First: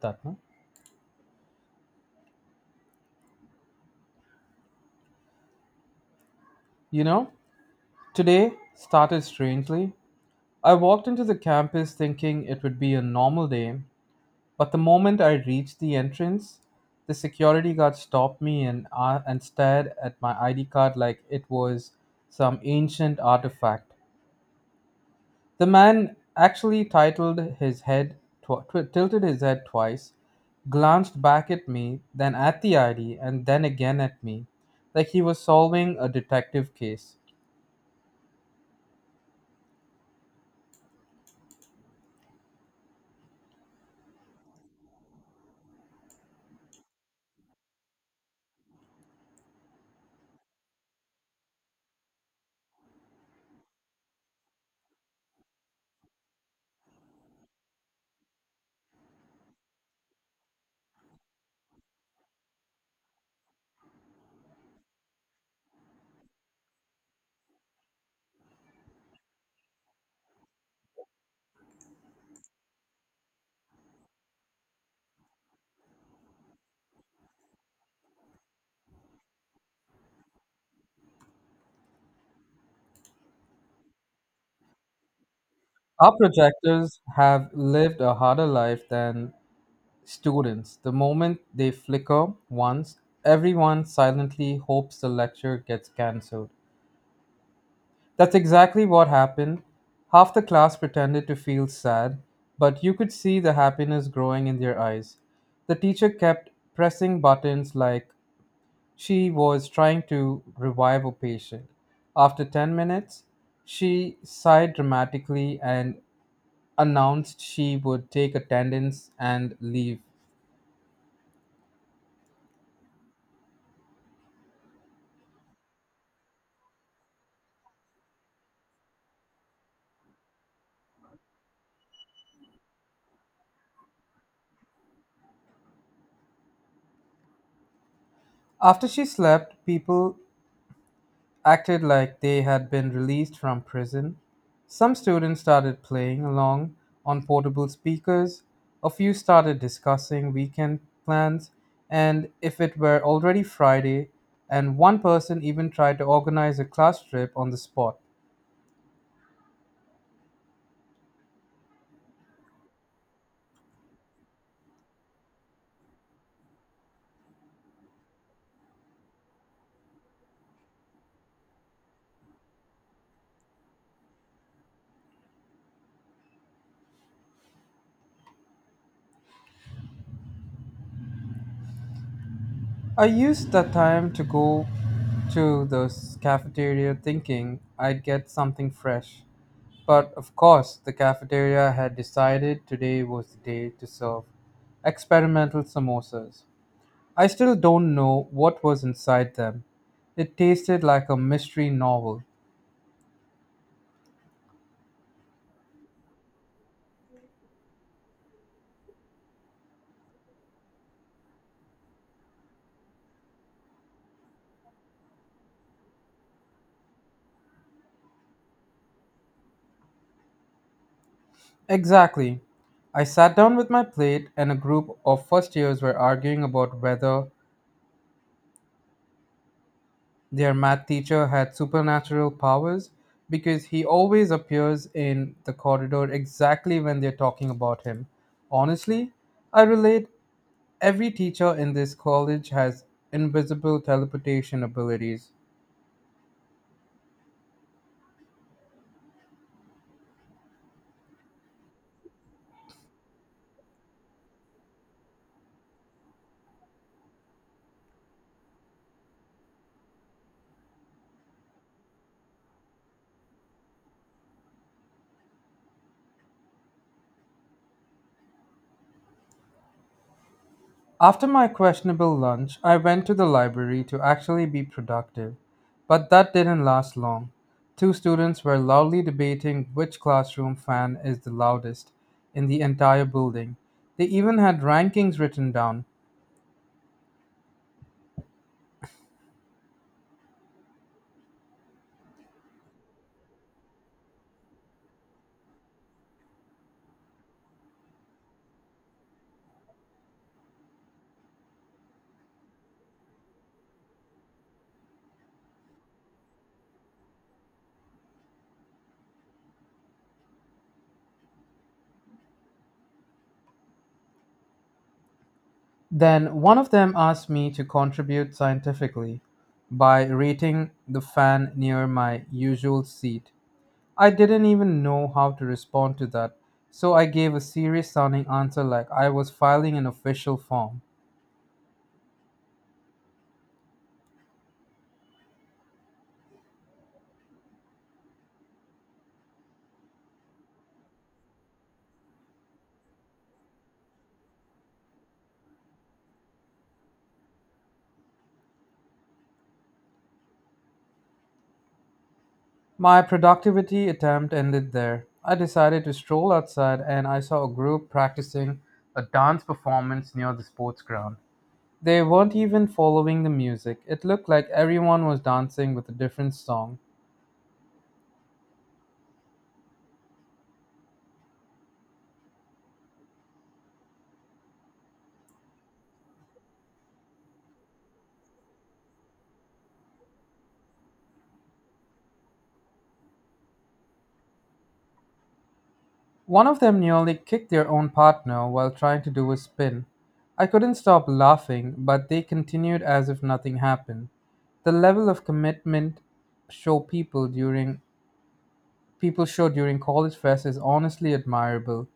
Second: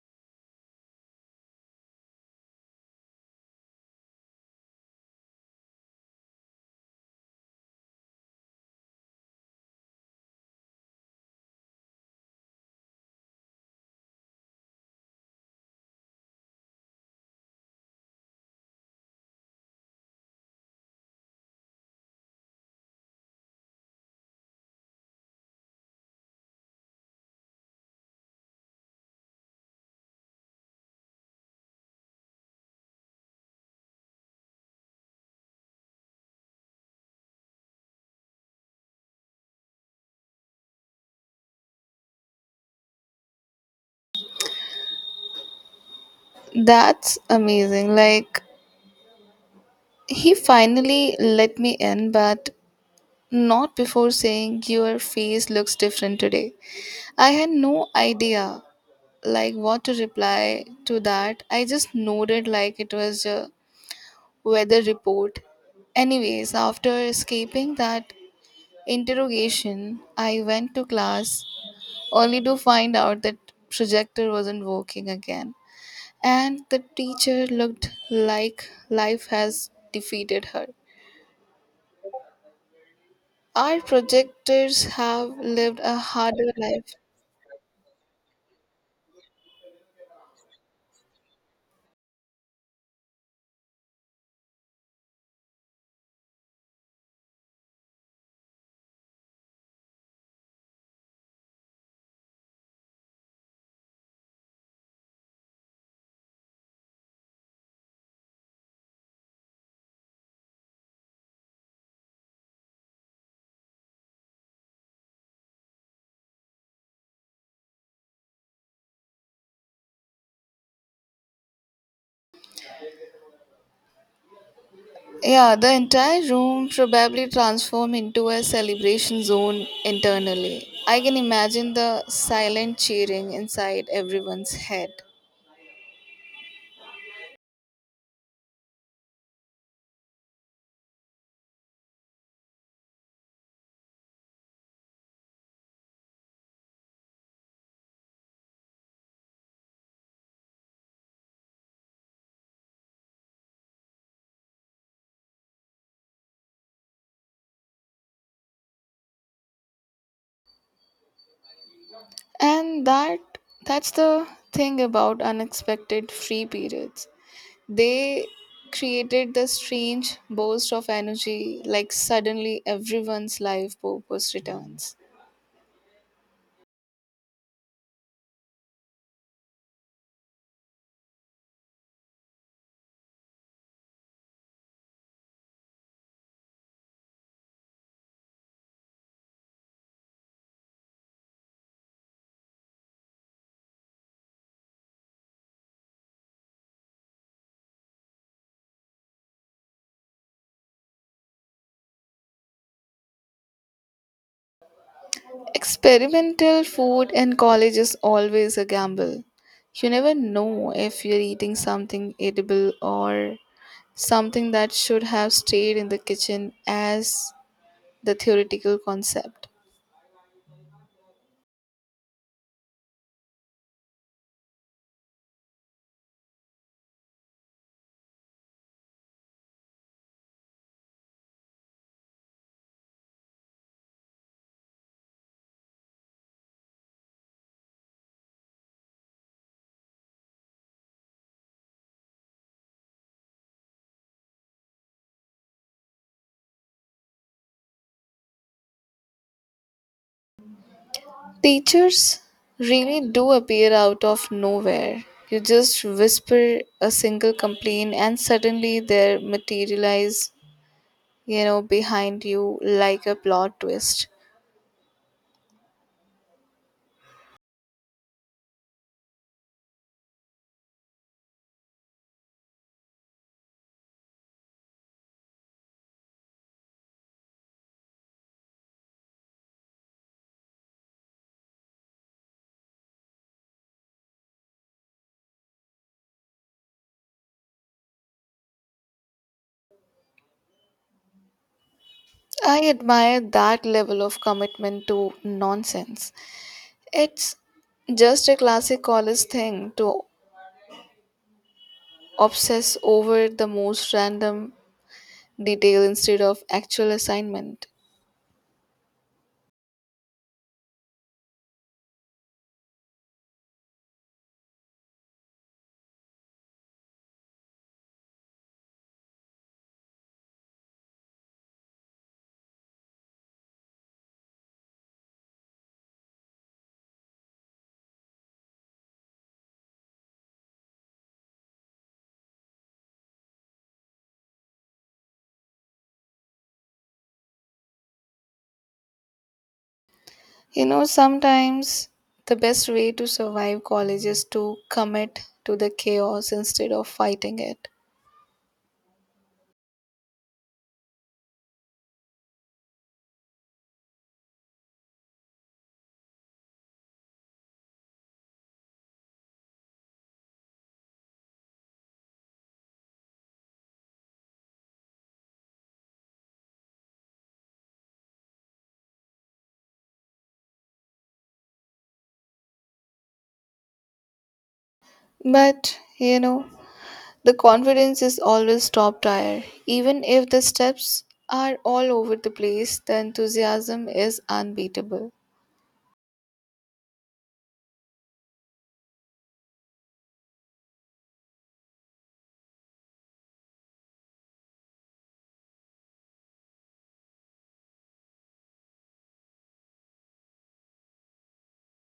That no? You know, Today started strangely. I walked into the campus thinking it would be a normal day, but the moment I reached the entrance, the security guard stopped me and stared at my ID card like it was some ancient artifact. The man actually titled his head tw- tw- tilted his head twice, glanced back at me, then at the ID, and then again at me, like he was solving a detective case. That's amazing. Like, he finally let me in, but not before saying, "Your face looks different today." I had no idea, like, what to reply to that. I just nodded like it was a weather report. Anyways, after escaping that interrogation, I went to class only to find out that projector wasn't working again. And the teacher looked like life has defeated her. Our projectors have lived a Our harder life. projectors have lived a harder life than students. The moment they flicker once, everyone silently hopes the lecture gets cancelled. That's exactly what happened. Half the class pretended to feel sad, but you could see the happiness growing in their eyes. The teacher kept pressing buttons like she was trying to revive a patient. After 10 minutes, she sighed dramatically and announced she would take attendance and leave. Yeah, the entire room probably transformed into a celebration zone internally. I can imagine the silent cheering inside everyone's head. After she slept, people acted like they had been released from prison. Some students started playing along on portable speakers. A few started discussing weekend plans and if it were already Friday, and one person even tried to organize a class trip on the spot. And that's the thing about unexpected free periods. They created the strange burst of energy like suddenly everyone's life purpose returns. I used that time to go to the cafeteria thinking I'd get something fresh. But of course, the cafeteria had decided today was the day to serve experimental samosas. I still don't know what was inside them. It tasted like a mystery novel. Experimental food in college is always a gamble. You never know if you're eating something edible or something that should have stayed in the kitchen as the theoretical concept. Exactly. I sat down with my plate, and a group of first years were arguing about whether their math teacher had supernatural powers because he always appears in the corridor exactly when they're talking about him. Honestly, I relate. Every teacher in this college has invisible teleportation abilities. Teachers really do appear out of nowhere. You just whisper a single complaint and suddenly they materialize, you know, behind you like a plot twist. After my questionable lunch, I went to the library to actually be productive, but that didn't last long. Two students were loudly debating which classroom fan is the loudest in the entire building. They even had rankings written down. I admire that level of commitment to nonsense. It's just a classic college thing to obsess over the most random detail instead of actual assignment. Then one of them asked me to contribute scientifically by rating the fan near my usual seat. I didn't even know how to respond to that, so I gave a serious sounding answer like I was filing an official form. You know, sometimes the best way to survive college is to commit to the chaos instead of fighting it. My productivity attempt ended there. I decided to stroll outside and I saw a group practicing a dance performance near the sports ground. They weren't even following the music. It looked like everyone was dancing with a different song. But, you know, the confidence is always top tier. Even if the steps are all over the place, the enthusiasm is unbeatable. One of them nearly kicked their own partner while trying to do a spin. I couldn't stop laughing, but they continued as if nothing happened. The level of commitment show people during people show during college fest is honestly admirable.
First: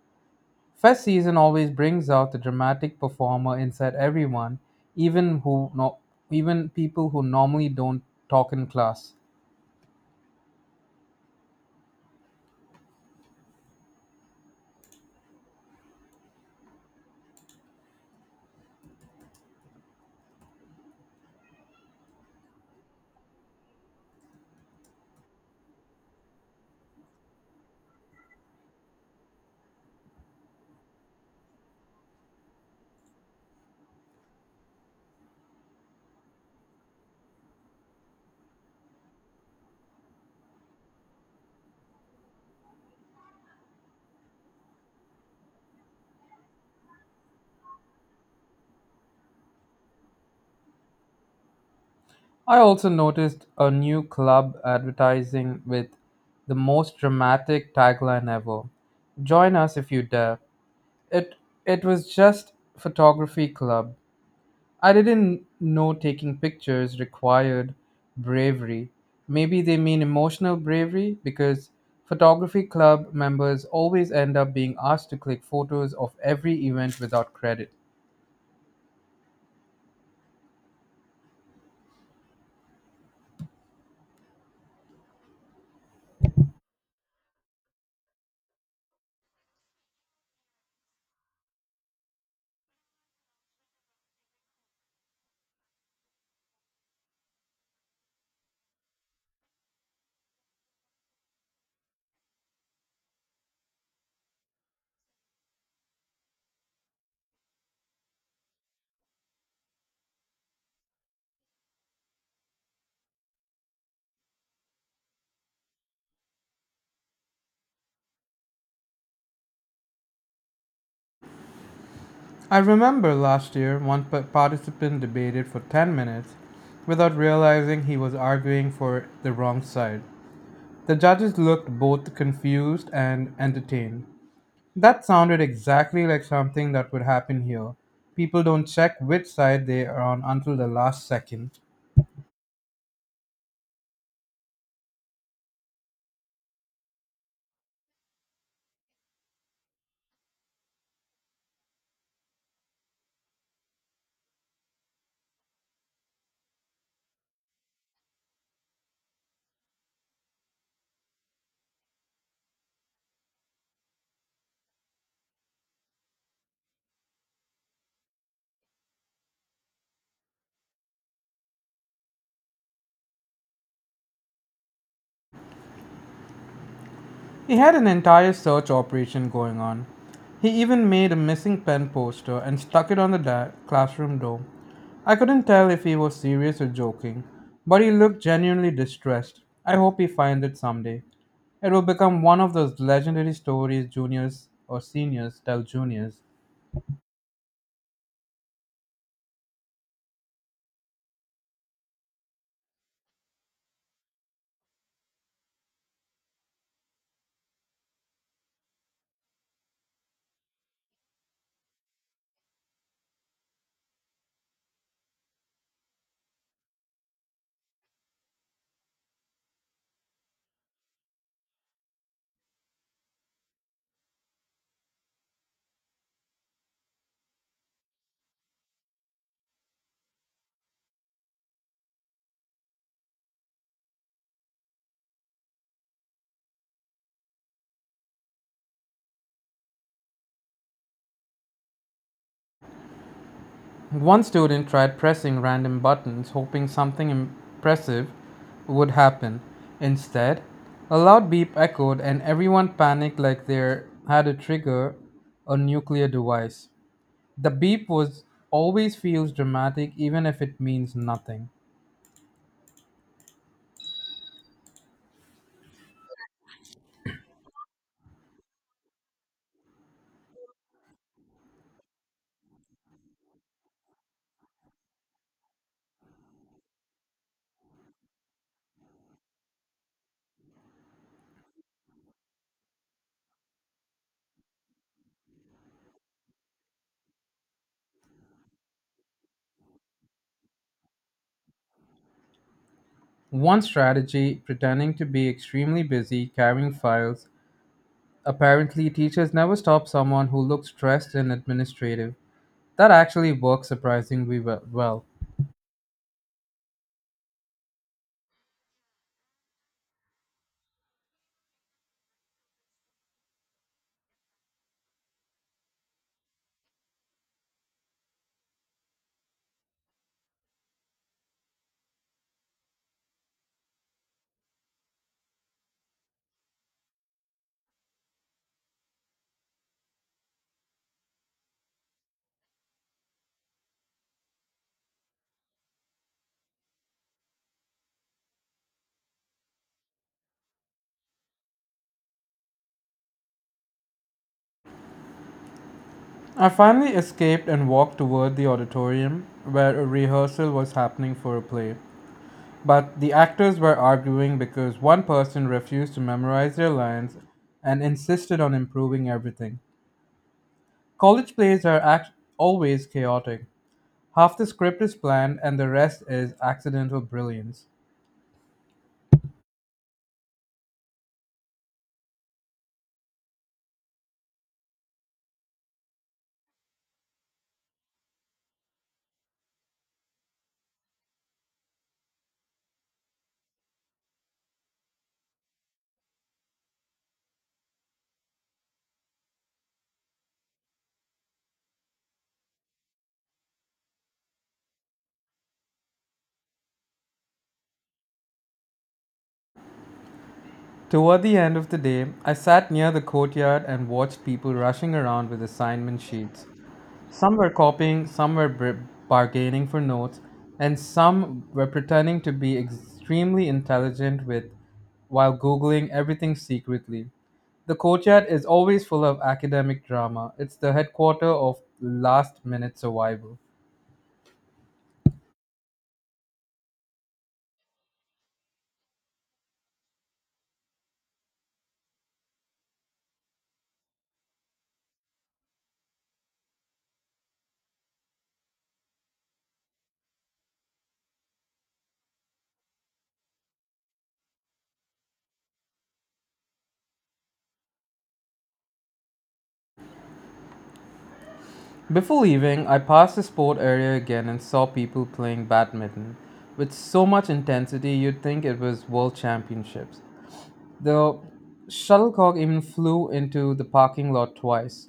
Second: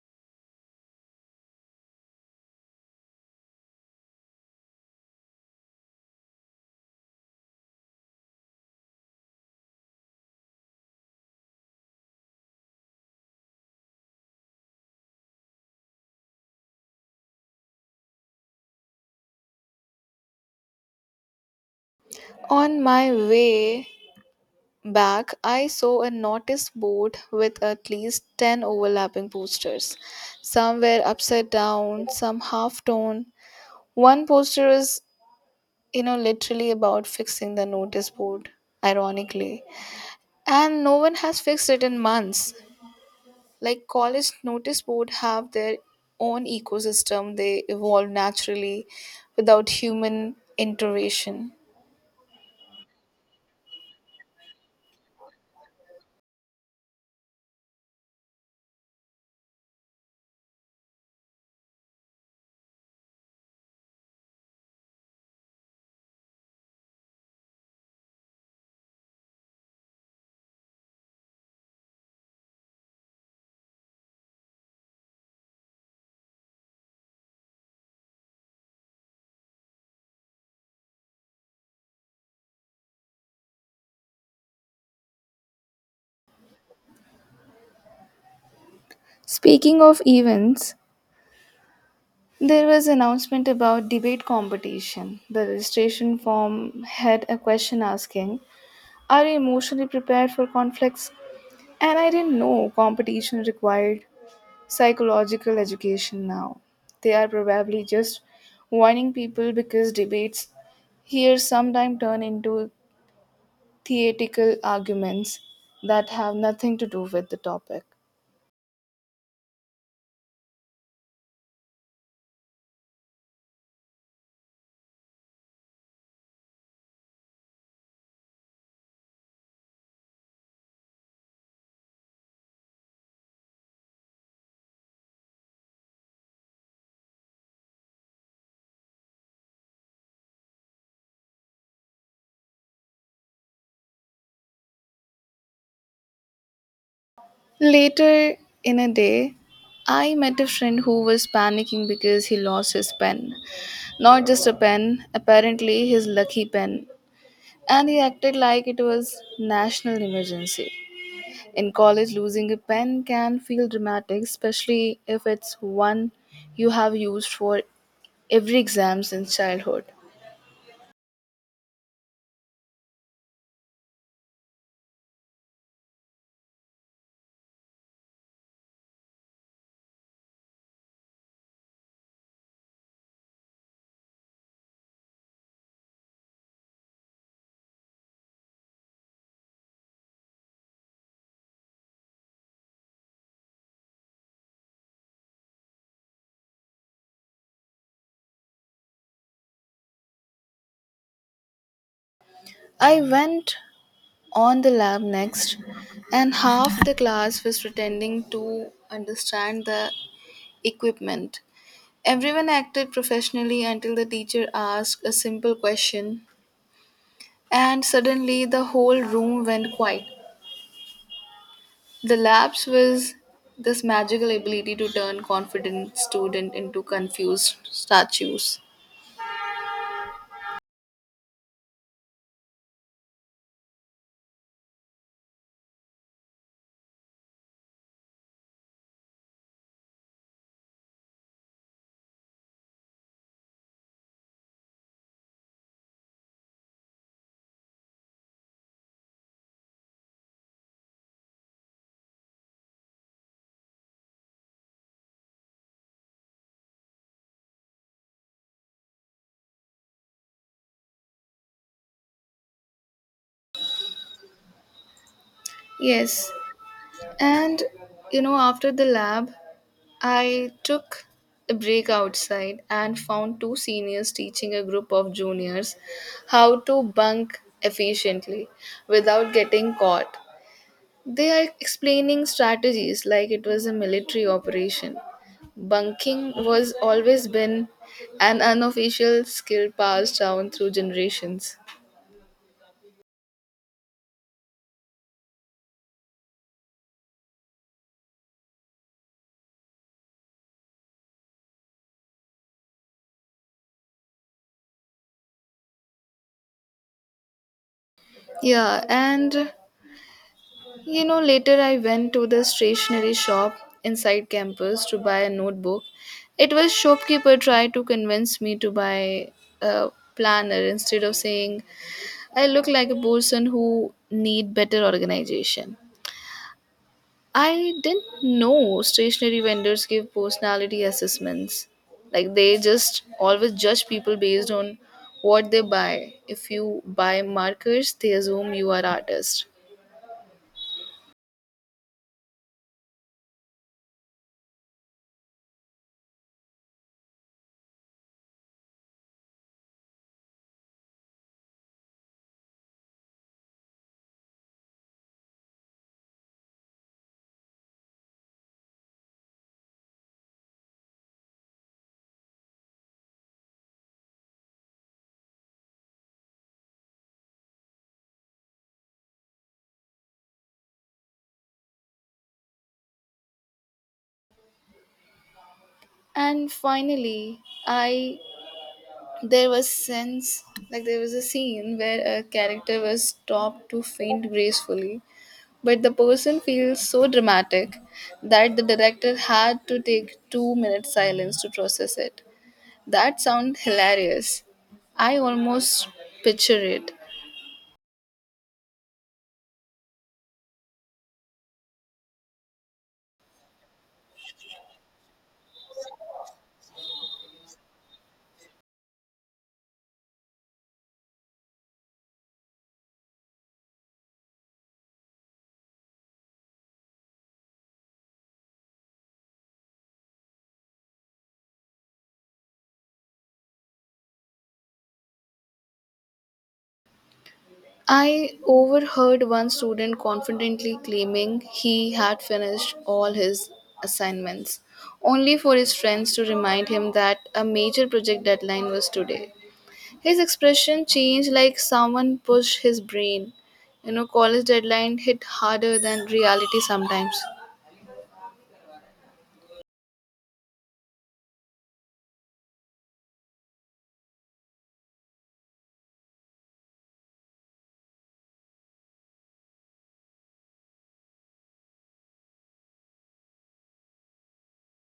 Fest season always brings out the dramatic performer inside everyone, even who no, even people who normally don't talk in class. On my way back, I saw a notice board with at least 10 overlapping posters. Some were upside down, some half torn. One poster is, you know, literally about fixing the notice board, ironically. And no one has fixed it in months. Like college notice board have their own ecosystem, they evolve naturally without human intervention. I also noticed a new club advertising with the most dramatic tagline ever. Join us if you dare. It it was just photography club. I didn't know taking pictures required bravery. Maybe they mean emotional bravery because photography club members always end up being asked to click photos of every event without credit. Speaking of events, there was announcement about debate competition. The registration form had a question asking, "Are you emotionally prepared for conflicts?" And I didn't know competition required psychological education now. They are probably just warning people because debates here sometimes turn into theatrical arguments that have nothing to do with the topic. I remember last year one participant debated for 10 minutes without realizing he was arguing for the wrong side. The judges looked both confused and entertained. That sounded exactly like something that would happen here. People don't check which side they are on until the last second. Later in a day, I met a friend who was panicking because he lost his pen. Not just a pen, apparently his lucky pen. And he acted like it was national emergency. In college, losing a pen can feel dramatic, especially if it's one you have used for every exam since childhood. He had an entire search operation going on. He even made a missing pen poster and stuck it on the classroom door. I couldn't tell if he was serious or joking, but he looked genuinely distressed. I hope he finds it someday. It will become one of those legendary stories juniors or seniors tell juniors. I went on the lab next, and half the class was pretending to understand the equipment. Everyone acted professionally until the teacher asked a simple question and suddenly the whole room went quiet. The lapse was this magical ability to turn confident student into confused statues. One student tried pressing random buttons, hoping something impressive would happen. Instead, a loud beep echoed, and everyone panicked like they had a trigger a nuclear device. The beep was always feels dramatic, even if it means nothing. Yes. And, you know, after the lab, I took a break outside and found two seniors teaching a group of juniors how to bunk efficiently without getting caught. They are explaining strategies like it was a military operation. Bunking was always been an unofficial skill passed down through generations. One strategy, pretending to be extremely busy carrying files. Apparently, teachers never stop someone who looks stressed and administrative. That actually works surprisingly well. Yeah, and you know, later I went to the stationery shop inside campus to buy a notebook. It was shopkeeper tried to convince me to buy a planner instead of saying I look like a person who need better organization. I didn't know stationery vendors give personality assessments. Like they just always judge people based on what they buy. If you buy markers, they assume you are artist. I finally escaped and walked toward the auditorium where a rehearsal was happening for a play. But the actors were arguing because one person refused to memorize their lines and insisted on improving everything. College plays are always chaotic. Half the script is planned and the rest is accidental brilliance. And finally, I there was sense like there was a scene where a character was stopped to faint gracefully, but the person feels so dramatic that the director had to take 2 minutes silence to process it. That sounds hilarious. I almost picture it. Toward the end of the day, I sat near the courtyard and watched people rushing around with assignment sheets. Some were copying, some were bargaining for notes, and some were pretending to be extremely intelligent with while googling everything secretly. The courtyard is always full of academic drama. It's the headquarter of last minute survival. I overheard one student confidently claiming he had finished all his assignments, only for his friends to remind him that a major project deadline was today. His expression changed like someone pushed his brain. You know, college deadline hit harder than reality sometimes. Before leaving, I passed the sport area again and saw people playing badminton. With so much intensity, you'd think it was world championships. The shuttlecock even flew into the parking lot twice.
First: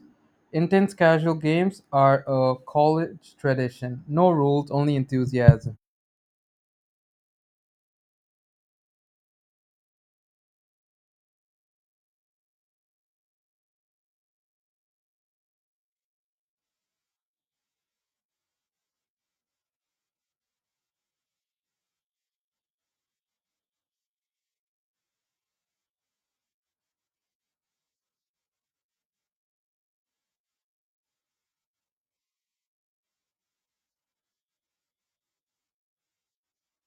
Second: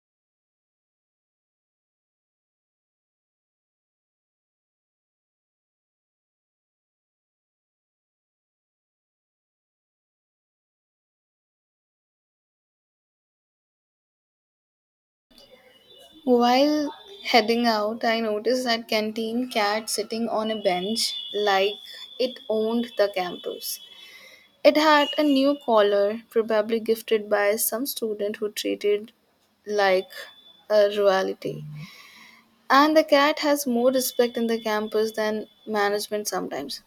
Intense casual games are a college tradition. No rules, only enthusiasm. While heading out, I noticed that canteen cat sitting on a bench like it owned the campus. It had a new collar, probably gifted by some student who treated like a royalty. And the cat has more respect in the campus than management sometimes.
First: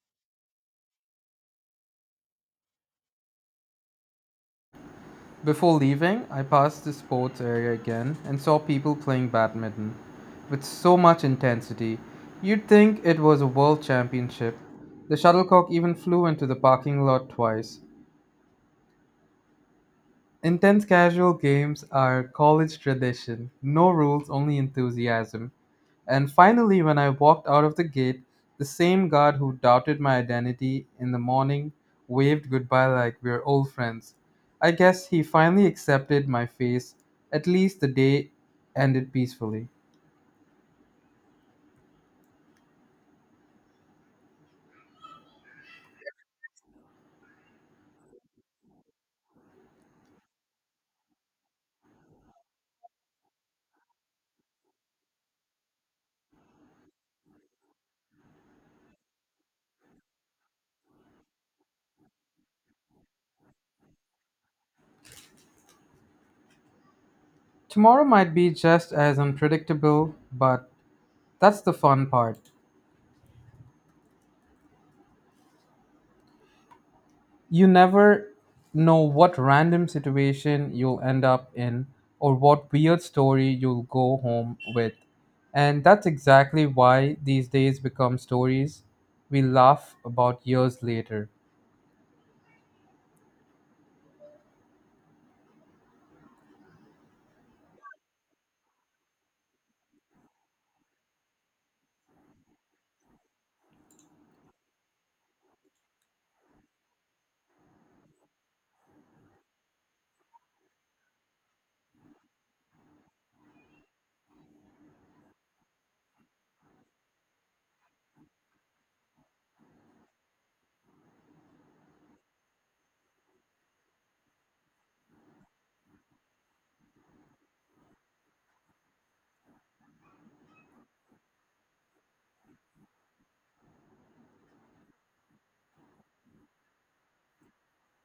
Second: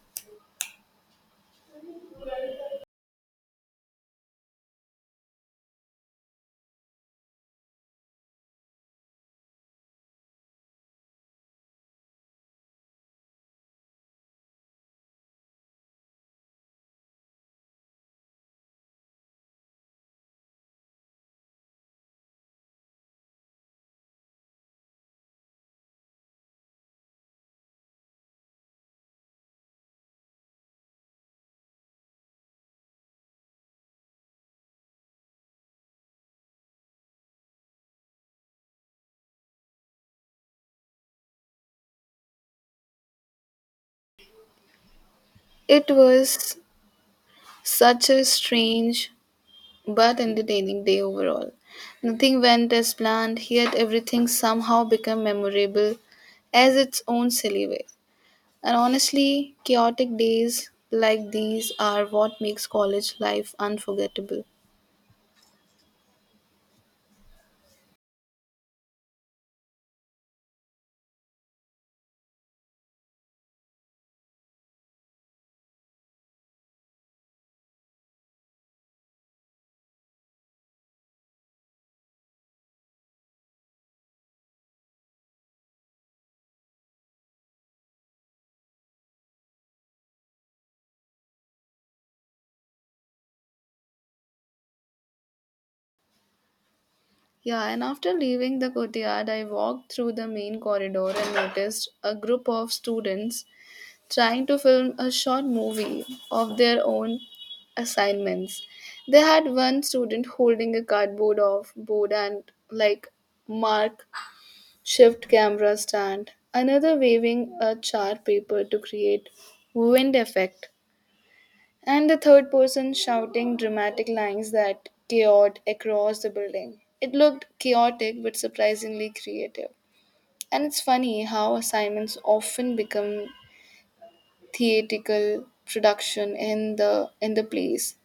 Before leaving, I passed the sports area again and saw people playing badminton with so much intensity. You'd think it was a world championship. The shuttlecock even flew into the parking lot twice. Intense casual games are college tradition. No rules, only enthusiasm. And finally, when I walked out of the gate, the same guard who doubted my identity in the morning waved goodbye like we're old friends. I guess he finally accepted my face. At least the day ended peacefully. It was such a strange but entertaining day overall. Nothing went as planned, yet everything somehow became memorable as its own silly way. And honestly, chaotic days like these are what makes college life unforgettable. Tomorrow might be just as unpredictable, but that's the fun part. You never know what random situation you'll end up in or what weird story you'll go home with. And that's exactly why these days become stories we laugh about years later. Yeah, and after leaving the courtyard, I walked through the main corridor and noticed a group of students trying to film a short movie of their own assignments. They had one student holding a cardboard off board and like mark shift camera stand, another waving a chart paper to create wind effect, and the third person shouting dramatic lines that chaotic across the building. It looked chaotic but surprisingly creative. And it's funny how assignments often become theatrical production in the place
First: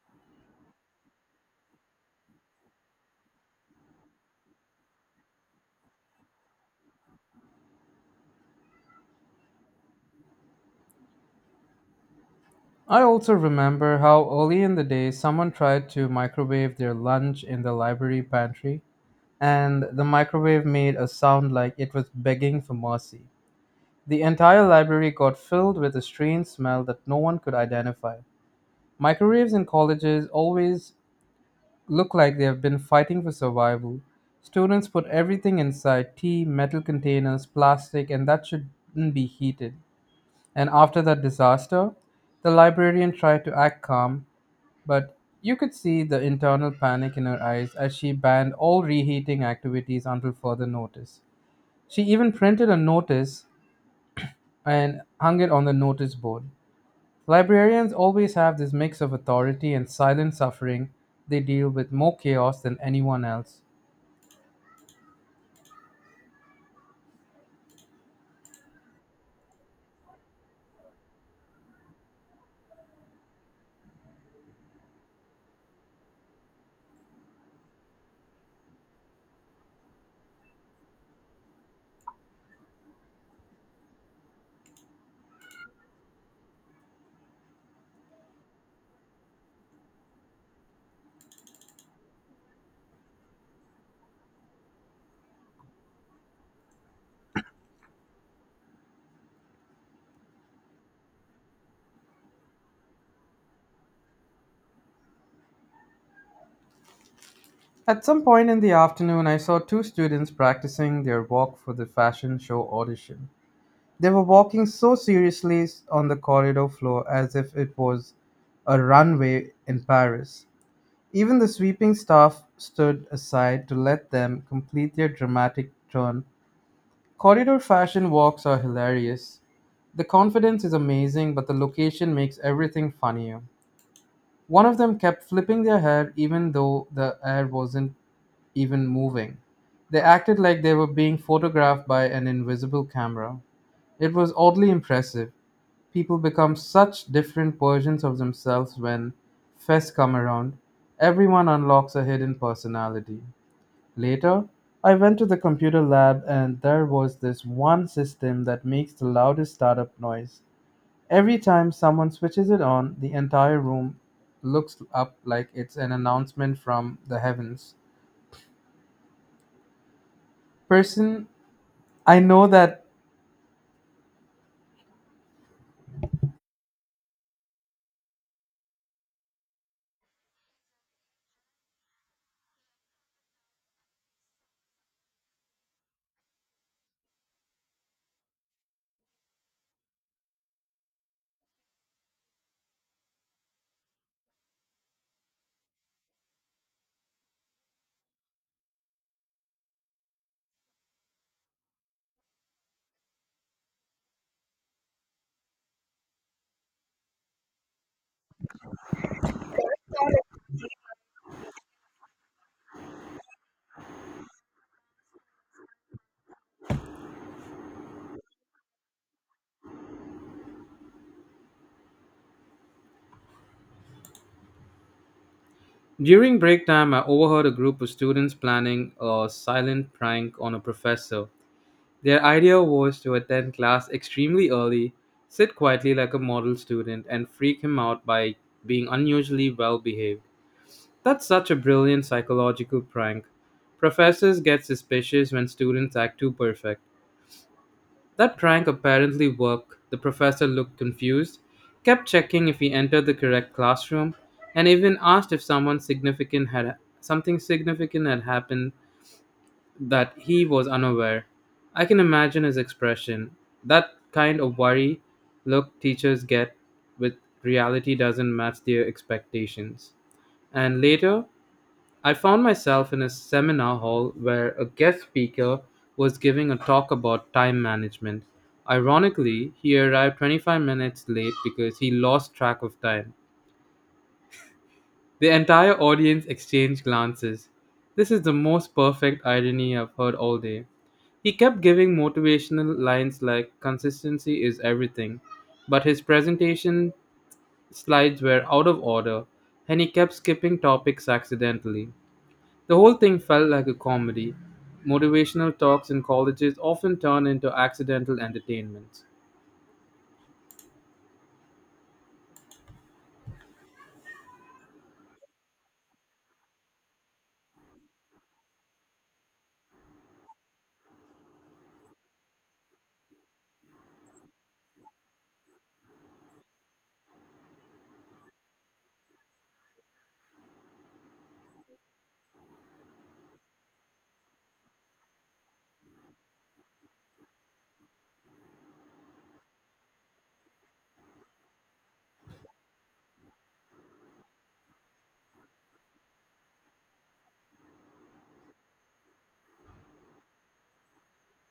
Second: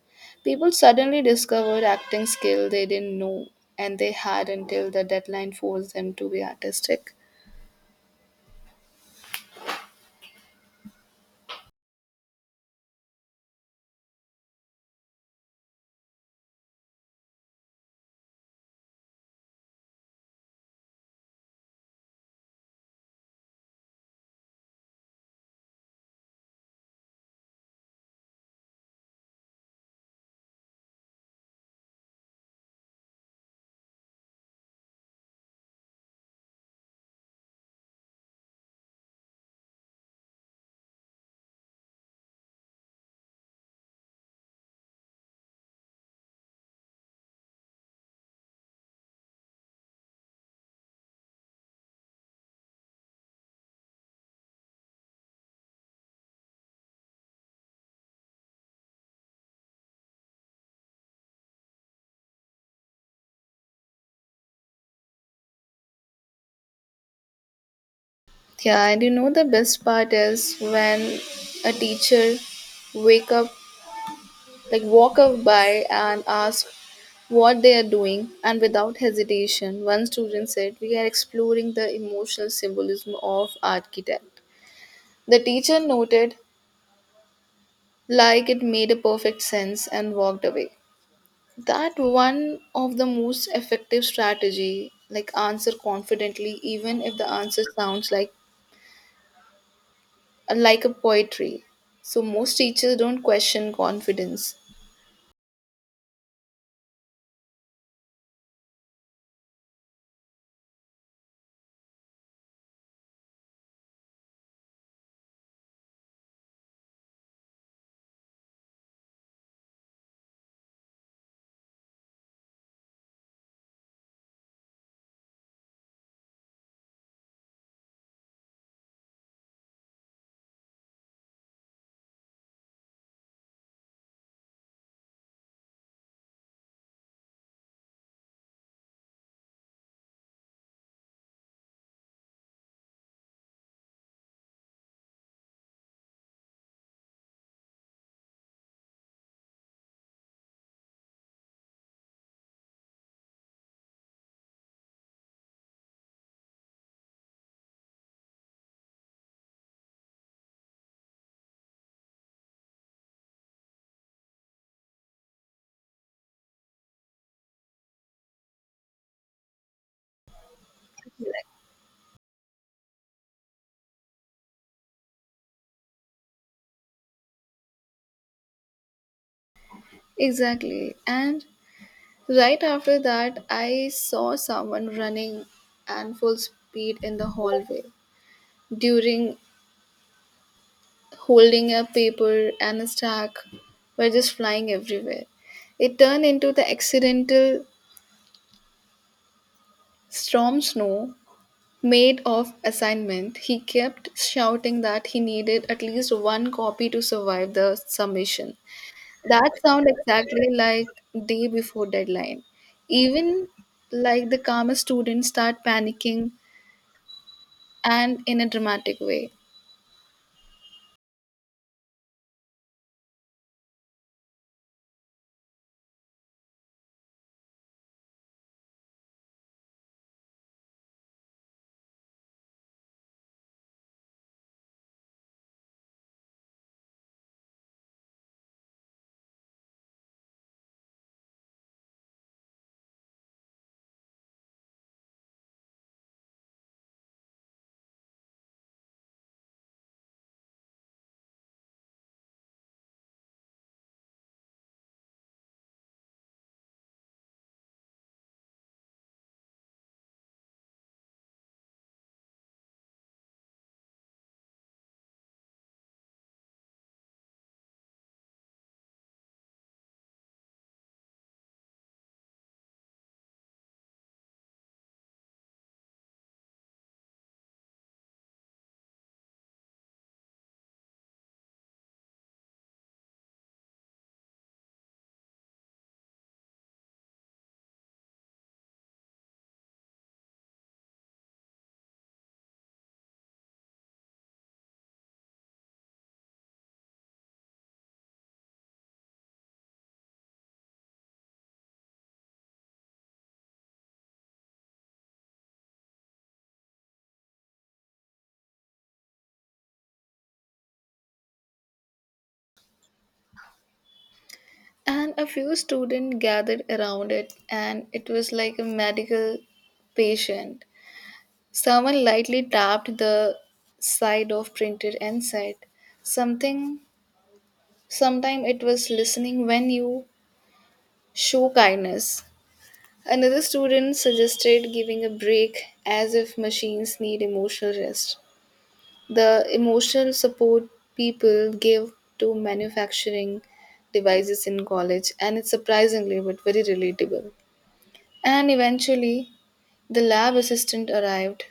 people suddenly discovered acting skill they didn't know and they had until the deadline forced them to be artistic. I also remember how early in the day someone tried to microwave their lunch in the library pantry, and the microwave made a sound like it was begging for mercy. The entire library got filled with a strange smell that no one could identify. Microwaves in colleges always look like they have been fighting for survival. Students put everything inside tea, metal containers, plastic, and that shouldn't be heated. And after that disaster, the librarian tried to act calm, but you could see the internal panic in her eyes as she banned all reheating activities until further notice. She even printed a notice and hung it on the notice board. Librarians always have this mix of authority and silent suffering. They deal with more chaos than anyone else. Yeah, and you know, the best part is when a teacher wake up, like walk up by and ask what they are doing, and without hesitation one student said we are exploring the emotional symbolism of architect. The teacher noted like it made a perfect sense and walked away. That one of the most effective strategy, like answer confidently even if the answer sounds like a poetry. So most teachers don't question confidence. At some point in the afternoon, I saw two students practicing their walk for the fashion show audition. They were walking so seriously on the corridor floor as if it was a runway in Paris. Even the sweeping staff stood aside to let them complete their dramatic turn. Corridor fashion walks are hilarious. The confidence is amazing, but the location makes everything funnier. One of them kept flipping their hair even though the hair wasn't even moving. They acted like they were being photographed by an invisible camera. It was oddly impressive. People become such different versions of themselves when fests come around. Everyone unlocks a hidden personality. Later, I went to the computer lab and there was this one system that makes the loudest startup noise. Every time someone switches it on, the entire room looks up like it's an announcement from the heavens. Person, I know that Exactly. And right after that, I saw someone running and full speed in the hallway during holding a paper and a stack were just flying everywhere. It turned into the accidental Storm Snow, made of assignment, he kept shouting that he needed at least one copy to survive the submission. That sound exactly like day before deadline. Even like the calmest students start panicking and in a dramatic way. during break time, I overheard a group of students planning a silent prank on a professor. Their idea was to attend class extremely early, sit quietly like a model student, and freak him out by being unusually well behaved. That's such a brilliant psychological prank. Professors get suspicious when students act too perfect. That prank apparently worked. The professor looked confused, kept checking if he entered the correct classroom, and even asked if someone significant had something significant had happened that he was unaware. I can imagine his expression. That kind of worry look teachers get with reality doesn't match their expectations. And later, I found myself in a seminar hall where a guest speaker was giving a talk about time management. Ironically, he arrived 25 minutes late because he lost track of time. The entire audience exchanged glances. This is the most perfect irony I've heard all day. He kept giving motivational lines like consistency is everything, but his presentation slides were out of order and he kept skipping topics accidentally. The whole thing felt like a comedy. Motivational talks in colleges often turn into accidental entertainments. And a few students gathered around it and it was like a medical patient. Someone lightly tapped the side of printed and said something. Sometimes it was listening when you show kindness. Another student suggested giving a break as if machines need emotional rest. The emotional support people give to manufacturing devices in college, and it's surprisingly but very relatable. And eventually, the lab assistant arrived,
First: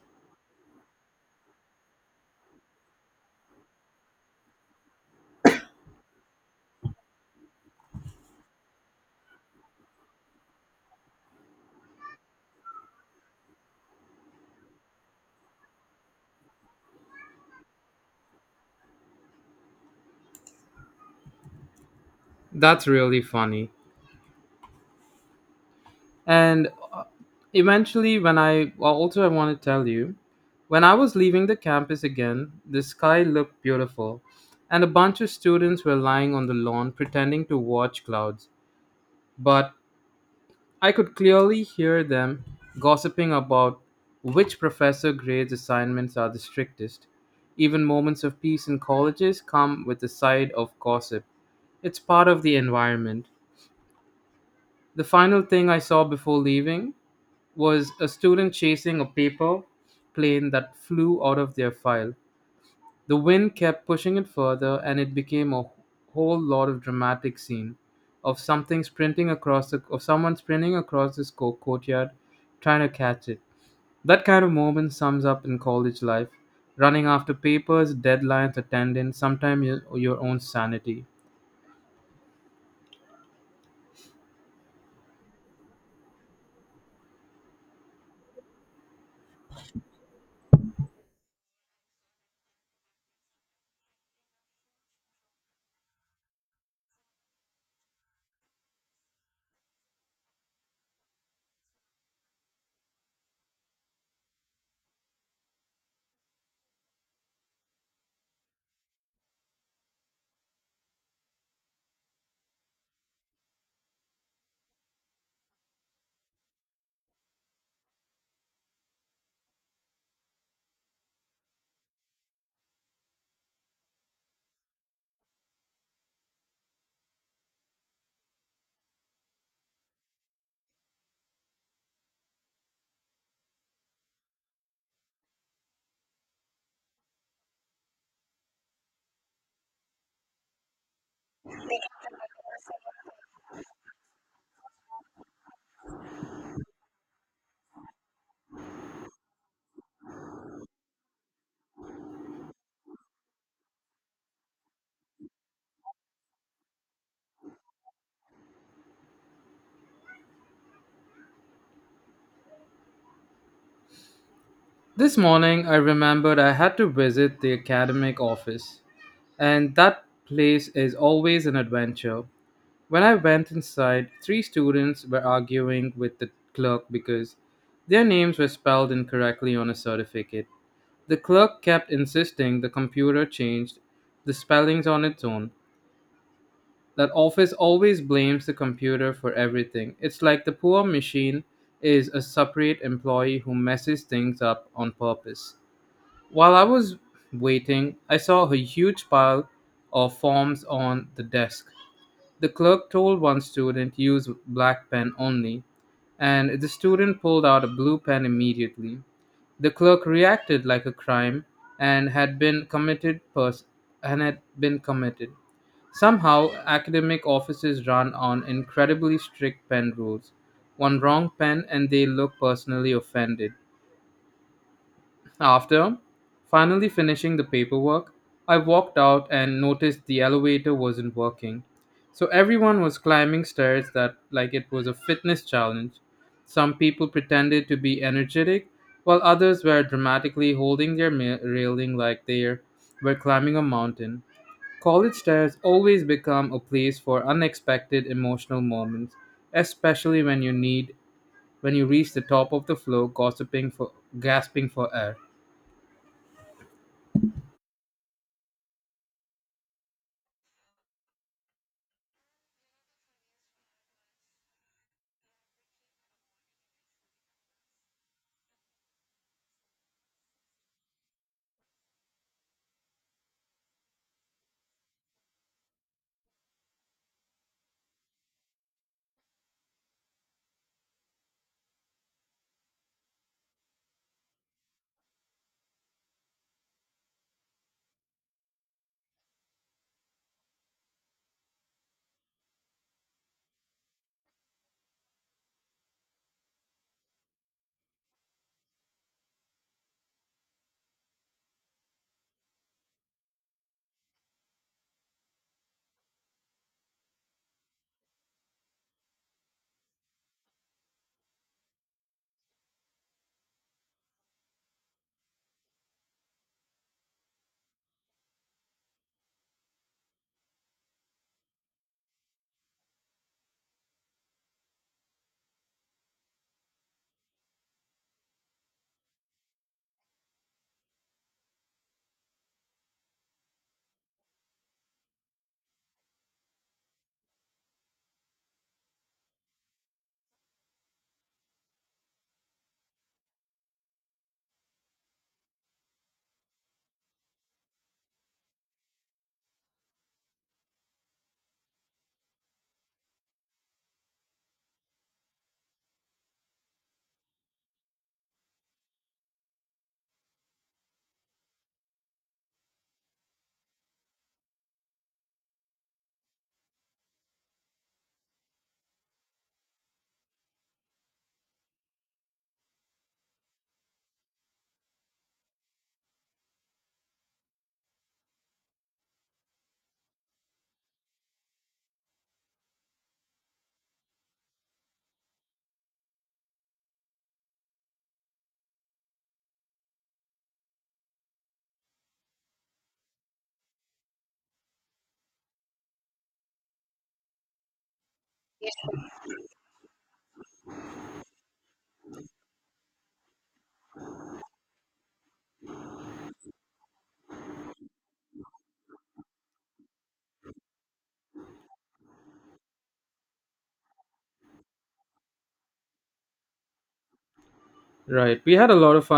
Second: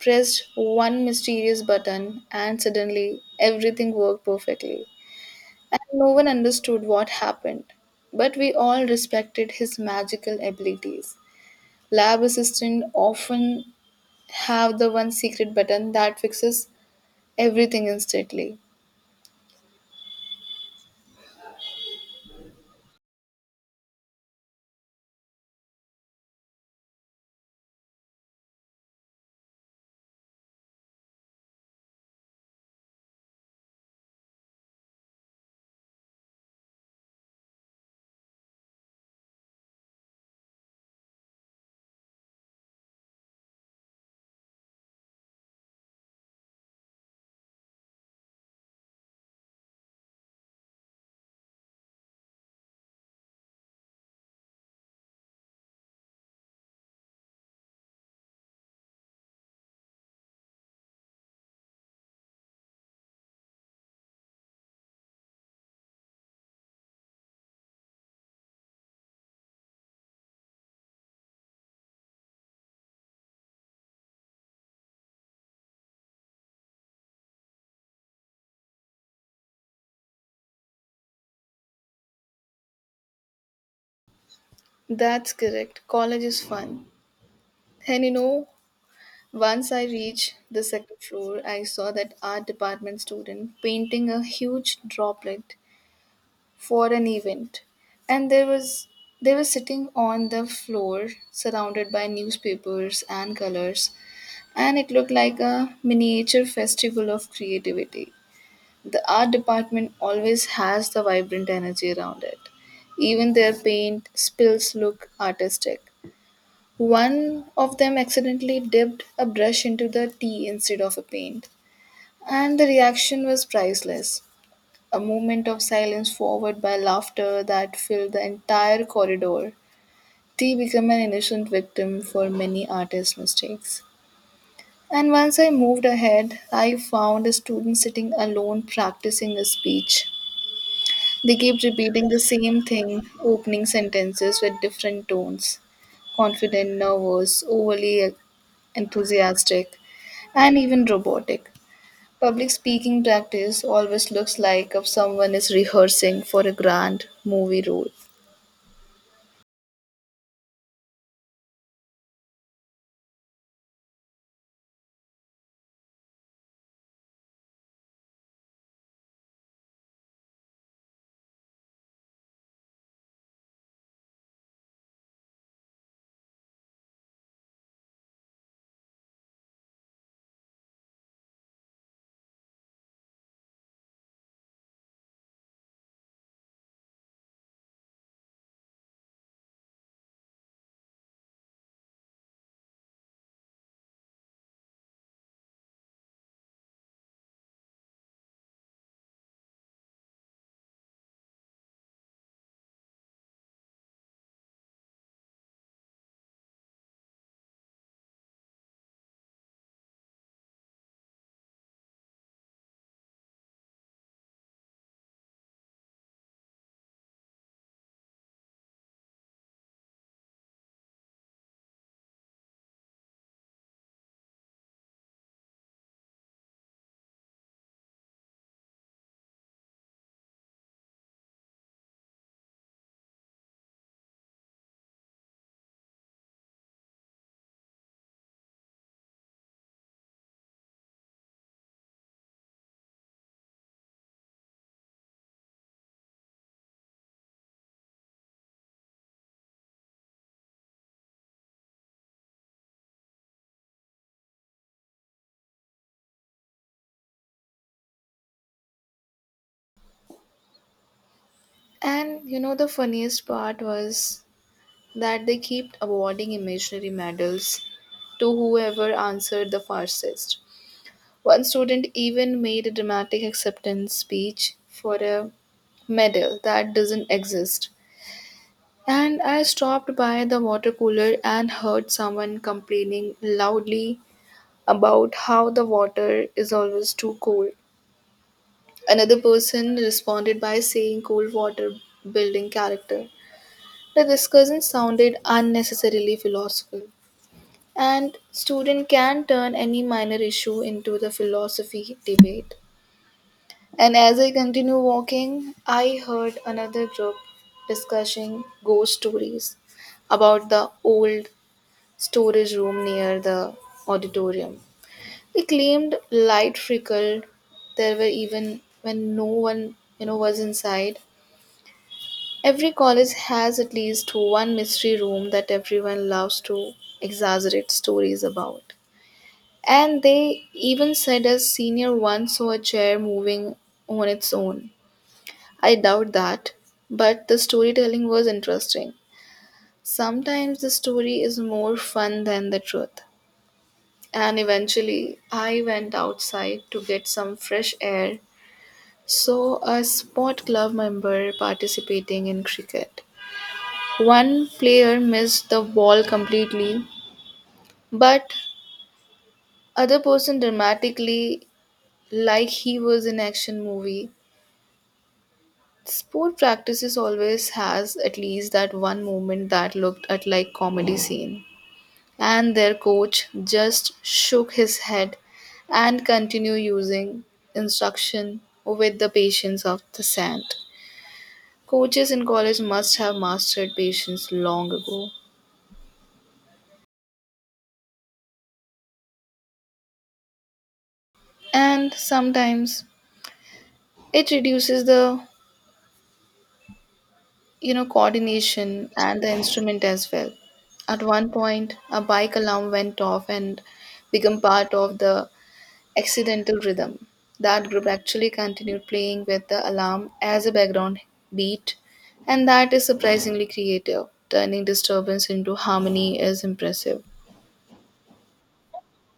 pressed one mysterious button, and suddenly everything worked perfectly. And no one understood what happened, but we all respected his magical abilities. Lab assistants often have the one secret button that fixes everything instantly. That's really funny. And uh, eventually, when I well, also, I want to tell you, when I was leaving the campus again, the sky looked beautiful, and a bunch of students were lying on the lawn pretending to watch clouds. But I could clearly hear them gossiping about which professor grades assignments are the strictest. Even moments of peace in colleges come with a side of gossip. It's part of the environment. The final thing I saw before leaving was a student chasing a paper plane that flew out of their file. The wind kept pushing it further, and it became a whole lot of dramatic scene of someone sprinting across this courtyard, trying to catch it. That kind of moment sums up in college life: running after papers, deadlines, attendance, sometimes your own sanity. That's correct. College is fun. And you know, once I reached the second floor, I saw that art department student painting a huge droplet for an event. And there was they were sitting on the floor surrounded by newspapers and colors and it looked like a miniature festival of creativity. The art department always has the vibrant energy around it. Even their paint spills look artistic. One of them accidentally dipped a brush into the tea instead of a paint, and the reaction was priceless. A moment of silence followed by laughter that filled the entire corridor. Tea became an innocent victim for many artists' mistakes. And once I moved ahead, I found a student sitting alone practicing a speech. They kept repeating the same thing, opening sentences with different tones: confident, nervous, overly enthusiastic, and even robotic. Public speaking practice always looks like if someone is rehearsing for a grand movie role. This morning, I remembered I had to visit the academic office, and that place is always an adventure. When I went inside, three students were arguing with the clerk because their names were spelled incorrectly on a certificate. The clerk kept insisting the computer changed the spellings on its own. That office always blames the computer for everything. It's like the poor machine is a separate employee who messes things up on purpose. While I was waiting, I saw a huge pile of forms on the desk. The clerk told one student use black pen only, and the student pulled out a blue pen immediately. The clerk reacted like a crime and had been committed pers- and had been committed. Somehow, academic offices run on incredibly strict pen rules. One wrong pen and they look personally offended. After finally finishing the paperwork, I walked out and noticed the elevator wasn't working. So everyone was climbing stairs that like it was a fitness challenge. Some people pretended to be energetic, while others were dramatically holding their railing like they were climbing a mountain. College stairs always become a place for unexpected emotional moments, especially when you need when you reach the top of the floor gossiping for gasping for air. And you know, the funniest part was that they kept awarding imaginary medals to whoever answered the fastest. One student even made a dramatic acceptance speech for a medal that doesn't exist. And I stopped by the water cooler and heard someone complaining loudly about how the water is always too cold. Another person responded by saying cold water building character. The discussion sounded unnecessarily philosophical. And student can turn any minor issue into the philosophy debate. And as I continue walking, I heard another group discussing ghost stories about the old storage room near the auditorium. They claimed light flickered. There were even when no one, you know, was inside. Every college has at least one mystery room that everyone loves to exaggerate stories about. And they even said a senior once saw a chair moving on its own. I doubt that, but the storytelling was interesting. Sometimes the story is more fun than the truth. And eventually, I went outside to get some fresh air, saw a sport club member participating in cricket. One player missed the ball completely, but other person dramatically, like he was in action movie. Sport practices always has at least that one moment that looked at like comedy scene. And their coach just shook his head and continued using instruction with the patience of the sand. Coaches in college must have mastered patience long ago. And sometimes it reduces the, you know, coordination and the instrument as well. At one point, a bike alarm went off and became part of the Accidental Rhythm. That group actually continued playing with the alarm as a background beat, and that is surprisingly creative. Turning disturbance into harmony is impressive. Right. We had a lot of fun.